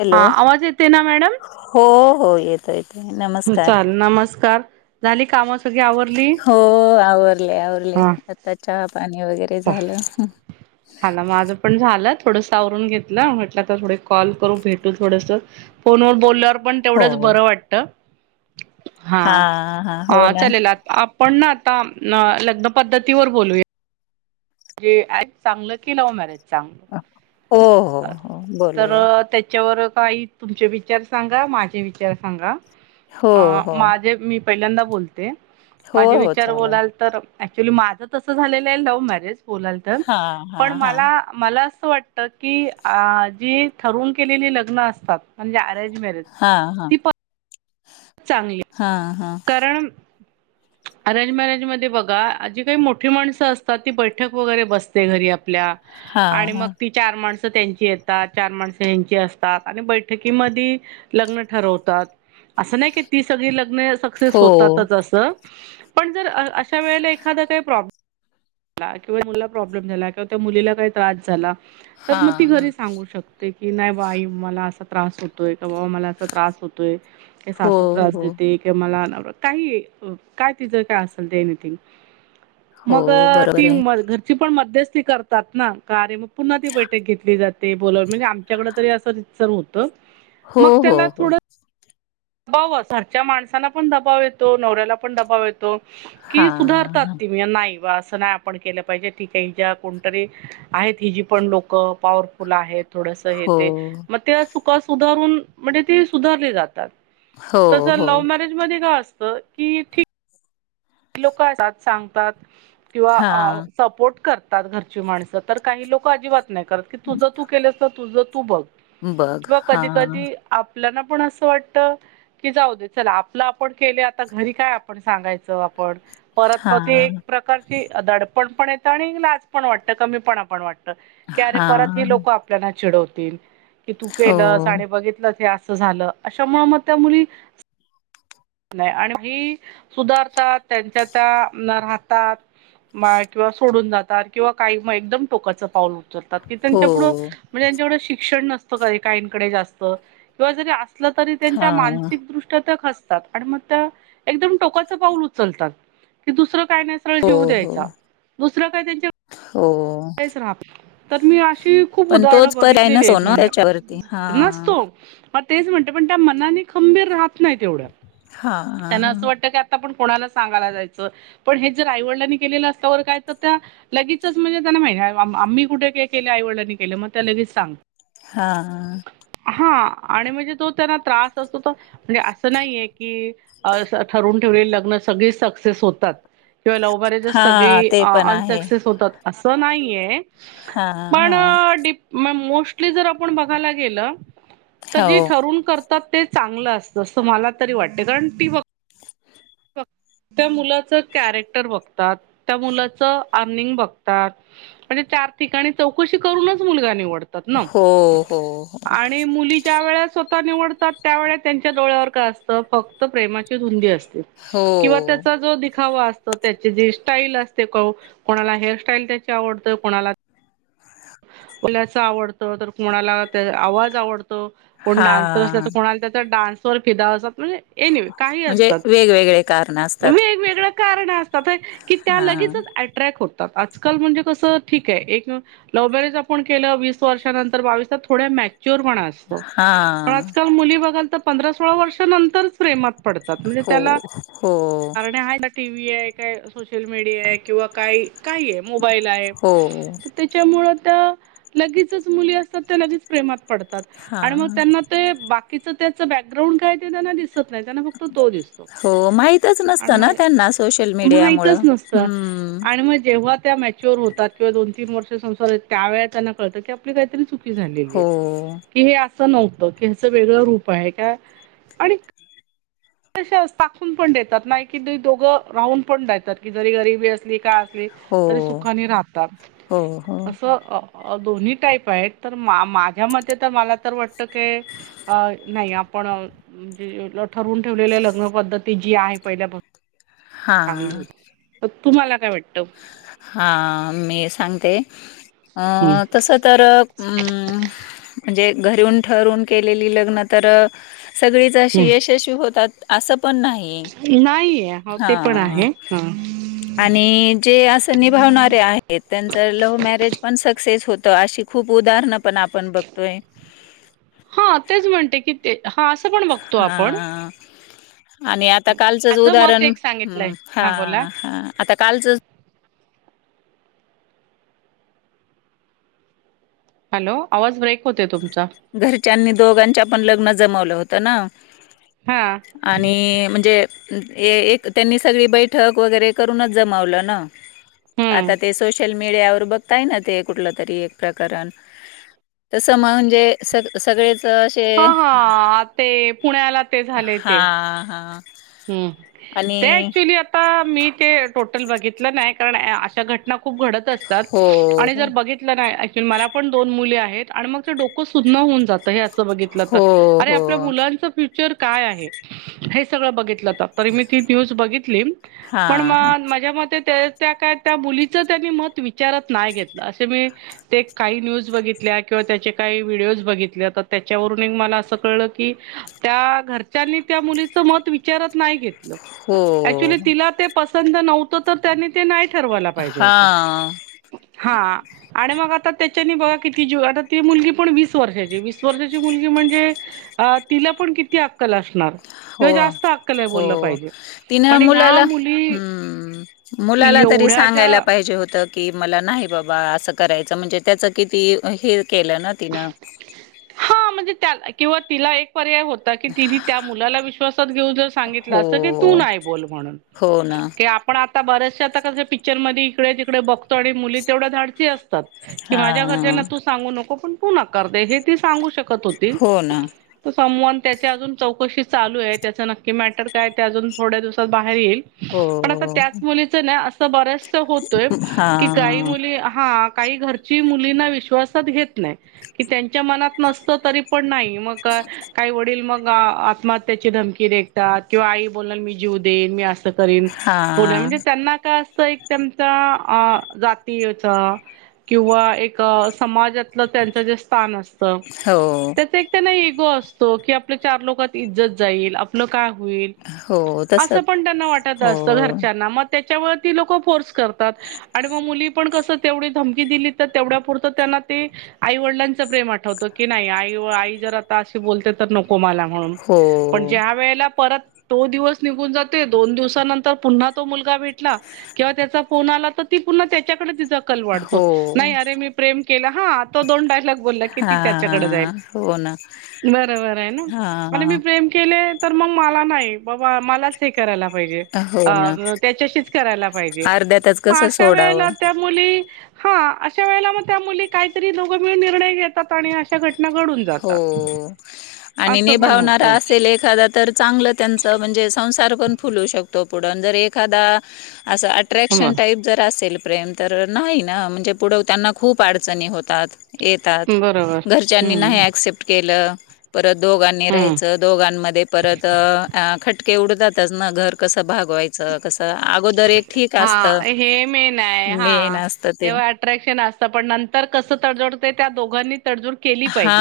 Hello हा आवाज येते ना मॅडम. हो हो येतो येतय नमस्कार. चाल नमस्कार झाली कामं सगळी आवरली हो आवरले आवरले हा आता चहा पाणी वगैरे झालं. झाला माझं पण झालं थोडस आवरून घेतलं म्हटलं तर थोडे कॉल करू भेटू थोडस. फोनवर बोल्यावर पण तेवढंच हो बरं वाटत. हा हा ह हो ना चलेल आपण न आता लग्न पद्धतीवर बोलूया. म्हणजे ज चांगलं की लव्ह मॅरेज चांग हो हो हो बोलूयात तर त्याच्यावर काही तुमचे विचार सांगा माझे विचार सांगा. हो अ हो माझे मी पहिल्यांदा बोलते हो माझे हो विचार चालेल बोलाल तर ऍक्च्युली माझं तसं झालेलं आहे लव्ह मॅरेज बोलाल तर हा हा पण हा मला मला असं वाटत. की जी ठरून केलेली लग्न असतात म्हणजे अरेंज मॅरेज हा हा ती पण चांगली हा हा इनऑडिबल अरेंज मॅरेज मध्ये बघा जी काही मोठी माणसं असतात ती बैठक वगैरे बसते घरी आपल्या. हा आणि मग हा ति चार माणसं त्यांची येतात चार माणसं ह्यांची असतात आणि बैठकीमधि लग्न ठरवतात असं नाही की ती सगळी लग्न क्सेस हो होतातच अस पण जर अश्या वेळेला एखादा काही प्रॉब् वा प्रॉब्लेम झाला किवा त्या मुलीला काही त्रास झाला तर हा मग ती घरी हा सांगू शक ते की नाही बा आई मला असं त्रास होतोय का बाबा मला असा त्रास होतोय का हो सासू त्रास हो देते. ते मला काही काय तिचं काय असेल ते एनथिंग हो मगं बरोबर आहे घरची पण मध्यस्थी करतात ना कार्य पुन्हा ती बैठक घेतली जाते बोल म्हणजे आमच्याकडं तरी असं रचर हो त हो मग हो त्यांना हो थोड बाव घरच्या माणसाला पण दबाव येतो नवऱ्याला पण दबाव येतो. हा कि सुधारतात ती नाही बा असं नाही पण केल पाहिजे ठीके ज्या कोणतरी आहेत हि जी पण लोक पॉवरफुल आहेत थोडस. हो ते मग त्या चुका सुधारून म्हणजे ते सुधारले जातात हो तस हो लव्ह मॅरेज मध्ये काय असत की ठी लोक एतात, सांगतात, किंवा हा अंऽ सपोर्ट करतात घरची माणसं, तर काही लोकं अजिबात नाही करत, की तुझं तू केलंस तर तुझं तू बघ. बघ वा हा कधी कधी. आपल्याला पण असं वाटत की जाऊ दे चला आपलं आपण केले आता घरी काय आपण सांगाय च आपण परत हा प ते प्रकार. दडपण पण येत आणि लाज पण वाटत कमी पण पण वाटत की अरे हा परत ही लोक ल्याला चिडवतील की तू हो, केलंस आणि बघितलं ते असं झालं. अशामुळे म त्या मुली नाही,, आणि ही,, सुधारतात, त्यांच्या त्या राहतात. म किंवा सोडून जातात, किंवा काही, मग एकदम टोकाचं पाऊलत. तात की हो. त्यांच्या पुढं, म्हणजे त्यांच्या शिक्षण नसतं काहींकडे जास्त, किंवा जरी असऽ तरी त्यांच्या हां. मानसिक दृष्ट्या तेऽ मग त्या एकदम टोकाच पाऊल उचलतात,, की दुसर काय नाय हो, ऽ व हो, द्यायचा, दुस काय त्यांऽ हो,, राहात नै,, तर मी अशी खूप पण उदाहरण तोच पर्याय बघितलेली नसतो आहेत, ना त्याच्यावरती. म्हणजे हां. नसतो. मग तेच म्हणते, पण त्या मनाने खंबीर राहत नाही तेवढ्या. हां, हां, त्यांना असं वाटतं की आता पण कोणाला सांगाला जायचं. पण हेच जर आईवडलांनी केलेलं असल्यावर काय तर त्याऽ लगेचच म्हणजे त्यांना माहिती, आम्ही कुठे काय केलं, आई वडलांनी केलं, मग त्या लगेच सांगऽ हा, हा,, आणि म्हणजे तो त्यांना त्रास असतो तो,, म्हणजे असं नाहीये कीऽ अस ठरवून ठेवलेले लग्न सगळे सक्सेस होतात. किंवा लवमॅरेज हां, सगळी ते पण आहे. अनसक्सेस होतात,, असं नाही आहे. हां, पण,, हां. डिप मोस्टली जर आपण बघायला गेलं. तर जे हो. ठरून करतात ते चांगलं असतं, अस मला तरी वाटतं, कारण ती बऽ त्या मुलाच कॅरेक्टर बघतात,, त्या मुलाच अर्निंग बघतात. म्हणजे चार ठिकाणी चौकशी करूनच मुलगा निवडतात ना. हो, हो, हो. आणि मुली ज्या वेळे स्वतः निवडतात, त्यावेेळे त्यांच्या डोळ्यावर काय असतं, फक्त प्रेमाची धुंदी असते. हो. किंवा त्याचा जो दिखावा असोऽ तो, त्याची जे स्टाईल असते, कोणाला हेअरस्टाईल त्याची आवडते, कोणालाऽ बल्याच आवडत, तर कोणाला त्या आवाज आवडतोऽ तो, कोण डान्सर असला, हां. तर कोणाला त्या डान्स वर फिदा, असतात, म्हणजेऽ एनिवे, काही म्हणजे असतात, वेगवेगळे कारण असतात. वेगवेगळ्याऽ कारण असतात की,, त्या लगेच हां, अट्रॅक्ट होतात, आजकाल म्हणजे कसं,, ठीक आहे, एकऽ लव्ह मॅरेज आपण केलं, वीस वर्षानंतर बावीसला थोडे्या मॅच्युर होनार. पण हां. आजकाल मुली बघाल तर पंधरा सोळा वर्षानंतरऽ प्रेमात पडतात,, म्हणजे हो, त्याला,, हो, कारनेऽ टी व्ही आहे, काय सोशल मीडिया आहे, किंवा काही, काही आहे, मोबाईल आहे, हो,, मुळ तर लगेचच मुली असतात, त्या लगेच प्रेमात पडतात, आणि हां. त्यांऽ ते बाकीच त्याच बॅकग्राउंड काय ते त्यांना दिऽ दिसतं नाही, फक्त तो दिसतो, हो, माहीतच नसतं ना आणि त्यांना सोशल माहीत मीडियामुळं. चं नसत. हं. आणि मग जेव्हा त्याऽ होतात, किंवा दोन तीन वर्ष संसार, त्या वेळी त्यांना कळत, की आपली काहीतरी चुकी झालेली हो, आहे. कि हे असं नव्हतं, की हाचं वेगळं रूप आहे, का आणिऽ टाखून पण देतात, नाही कि दोघं, राहून पण देतात, की जरी गरीबी असली, काय असली. हो, तरी सुखाने राहतात,, हो, हो. असं. अ दोन्ही टाईप आहेत, तर माझ्या मते तर, मला तर वाटत कीऽ अ, नाही, आपण ठरवून ठेवलेल्या लग्न पद्धती जी आहे,, पहिल्यापासूनऽ चांगली हां होती तुम्हाला काय वाटतं हा मी सांगते अ हं. तस तर अम् म्हणजे घरीून ठरून केलेली लग्न तर सगळीच अशी यशस्वी होतात, असं पण नाही. नाहीेय,, हा,, ते पण आहे,, ह, आणिऽ जे,, असं निभावणारे आहेत, त्यांचं लव्ह मॅरेज पण सक्सेस होतं,, अशी खूप उदाहरणं पण आपण बघतोऽ तोयऽ हा तेच म्हणते की ते हा पण बघतो आपण हा आणि आता कालचंच माझं मत उदाहरण एक सांगितलंय ह् हा बोला हा आता कालचं हॅलो आवाज ब्रेक होते तुमचा घरच्यांनी दोघांच्या पण लग्न जमवलं होतं ना हा आणि म्हणजे एक त्यांनी सगळी बैठक वगैरे करूनच जमावलं ना. हम्म आता ते सोशल मीडयावर बघ ना ते कुठलं तरी एक प्रकरण तस म्हणजे स सगळेच हा असे हा ते पुण्याला ते झाले ते. हां हां ह् ते आणि ऍक्च्युली आता मी ते टोटल बघितलं नाही कारण अशा घटना खूप घडत असतात हो आणि जर हो बघि नाही मला पण दोन मुली आहेत आणि मग ते डोकं सुन्न होऊन जातं हे हो अरे आपल्या हो. मुलांच फ्युचर काय आहे हे सगळं बघितलं तर? तरी मी ती न्यूज बघितली पण हां माझ्या मते त्या काय त्या मुलीच त्यांनी मत विचारत नाही घेतलं असे मी ते काही न्यूज बघितल्या किंवा त्याचे काही व्हिडिओज बघितले तर त्याच्यावरून मला असं कळलं की त्या घरच्यांनी त्या मुलीच मत विचारत नाही घेतलं हो ऍक्च्युली तिला ते पसंत नव्हत तर त्या ते नाही ठरवाला पाहिजे होत हां हा. आणि मग आता त्याच्यानी बघा किती ज आता ती मुलगी पण वीस वर्षाची वीस वर्षाची मुलगी म्हणजे. अ तिला पण किती अक्कल असणार? हो किंवा जास्त अक्कल आहे हो बोललं पाहिजे तिन पण ह्या मुलाला मुली हम्म मुलाला तरी एवढ्या ज्या सांगायला पाहिजे होतं. कि मला नाही बाबा असं करायचं म्हणजे त्याच किती हे केलं ना तिन. हा म्हणजे त्या किंवा तिला एक पर्याय होत कि तिने त्या मुलाला विश्वासात घेऊन जर सांगितलं हो असत की तू नाही बोल म्हणून. हो ना पण आता बऱ्याचशा आता कस पिक्चर इकडे तिकडे बघतो आणि मुली तेवढ्या धाडची असतात. कि माझ्या घरच्यांना हां तू सांगू नको पण तू नकार दे हे ती सांगू शकत होती. हो ना तर समवन त्याच्या अजून चौकशी चालू आहे त्याचं नक्की मॅटर काय ते अजून थोड्या दिवसात बाहेर येईल. हो पण आता त्याच मुलीच नाय असं बरच होतय की काही हां मुली हा काही घरची मुलींना विश्वासात घेत नाही. कि त्यांच्या मनात नसत तरी पण नाही मग काही वडील मग आत्महत्याची धमकी देखतात किंवा आई बोलणार मी जीव देईन मी असं करीन. पुण्या हां म्हणजे त्यांना काय असतं एक त्यांच्या अ जातीचा किंवा एक समाजातलं त्यांच जे स्थान असत हो त्याच त्यांना इगो असतो की आपल्या चार लोकात इज्जत जाईल. काय होईल हो अस तसच पण त्यांना वाटत हो असत घरच्याना म त्याच्यामुळे ती लोक फोर्स करतात. आणि मग मुली पण कसं तेवढी धमकी दिली तर तेवढ्या पुुरतं त्यांना ते आई वडिलांचं प्रेम आठवत की नाही आई आई जर आता बोलते तर नको मला म्हणून हो पण ज्या वेळेला परत तो दिवस निघून जाते दोन दिवसानंतर पुन्हा तो मुलगा भेटला किंवा त्याचा फोन आला तर ती पुन्हा त्याच्याकडे तिचा कल हो वाढतो नाही अरे मी प्रेम केलं हा. दोन डायलॉग बोला की त त्याच्याकडे जाईल हां हो ना बरोबर आहे ना म्हणजे मी हां प्रेम केले तर मग मला नाही बाबा मलाच हे करायला पाहिजे. हो ना त्याच्याशीच कराला पाहिजे अर्ध्यातच मग कसं अशा सोडावं वेळेला त्या ह अशा वेळेला मग त्या मुली काहीतरी दोघ मिळुन निर्णय घेतात आणि घटना घडून जातात हो आणि असं पण होत निभावणारा असेल एखादा तर चांगलं त्यांच म्हणजे संसार पण फुलू शकतो पुढ जर एखादा असं अट्रॅक्शन टाईप जर असेल प्रेम तर नाही ना म्हणजे पुढं त्यांना खूप अडचणी होतात. येतात बरोबर घरच्यांनी हम्म नाही शिप्ट केलं परत दोघांनी हम्म राहायच दोघांमध्ये परत अ आ खट एवढ जातच ना घर कसं भागवायच चं कस अगोदर एक ठीक असत हा हे मेन असत ते अ्रॅक्शन असत पण नंतर कसं तडजडते त्या दोघांनी तडजुड हा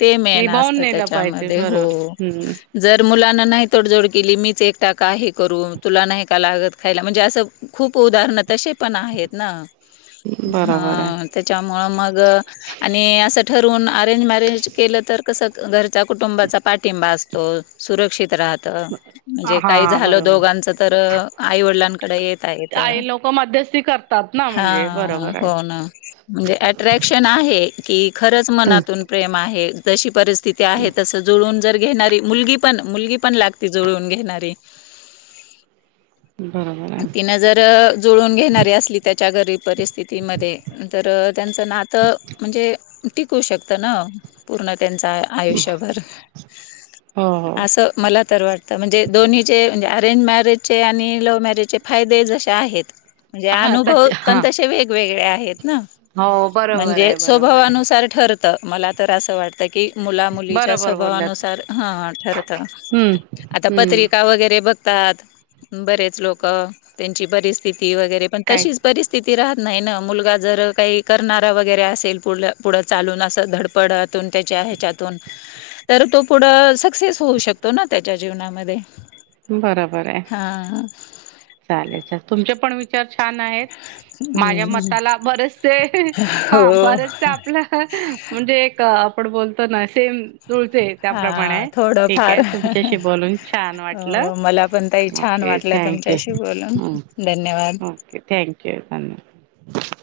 ते मेन असत नेलं पाहिजे त्याच्यामध्ये हो बरोबर हम्म जर मुलांना नाही तोडजोड केली मी च एकटा का हे करू तुला नाही का लागत खायला म्हणजे असं खूप उदाहरण तसे पण आहेत ना बरोबर आहे हा त्याच्यामुळ मग आणि असं ठरवून अरेंज मॅरेज केलं तर कसं घरच्या कुटुंबाचा पाठिंबा असतो सुरक्षित राह त म्हणजे काही हा झालं बरोबर दोघांच तर आईवडिलांकडे येता येत. काही लोक मध्यस्थी करतात ना हा म्हणजे बरोबर हो आहे. ना म्हणजे अट्रॅक्शन आहे की खर चं मनातून प्रेम आहे जशी परिस्थिती आहे तस जुळून जर घेणारी मुलगी पण मुलगी पण लागती जुळून घेणारी बरोबर आहे अनं तीन जर जुळून घेणारी असली त्याच्या गरीब परिस्थितीमध्ये तर त्यांचं नातं म्हणजे टिकू शकत ना पूर्ण त्यांच आयुष्यभर हो हो असं मला तर वाटतं म्हणजे दोन्हीचे म्हणजे अरेंज मॅरेजचे आणि लव्ह मॅरेजचे फायदे जसेे आहेत म्हणजे हा अनुभव तश हा पण तसे वेगवेगळे आहेत ना हो बरोबर म्हणजे आहे बरोबर स्वभावानुस आहे तर ठरत मला तर अस वाटतय. की मुला मुलीच्या बरोबर बोललात स्वभावानुसार हं ठरत हम्म आता हम्म पत्रिका वगैरे बघ तात बरेच लोक त्यांची बरीस्थिती वगैरे पण काय तशीच परिस्थिती राहत नाही ना मुलगा जर काही करणारा वगैरे असेल पुढल पुढं चालून असं धडपडतून त्याच्या ह्याच्यातून तर तो पुढं सक्सेस होऊ शकतो ना त्याच्या जीवनामध्ये. बरोबर आहे हा चालेल चल तुमचे पण विचार छान आहेत. माझ्या हम्म मताला बरेचसे हा हो बरचसे आपलं म्हणजे एक आपण बोलतो ना सेम जुळते. हा त्याप्रमाणे थोडं फार ठीकये तुमच्याशी बोलून छान वाट हो मला पण ताई छान वाटलं यू. तुमच्याशी बोलून हम्म धन्यवाद. ओके थँक्यू धन्यवाद.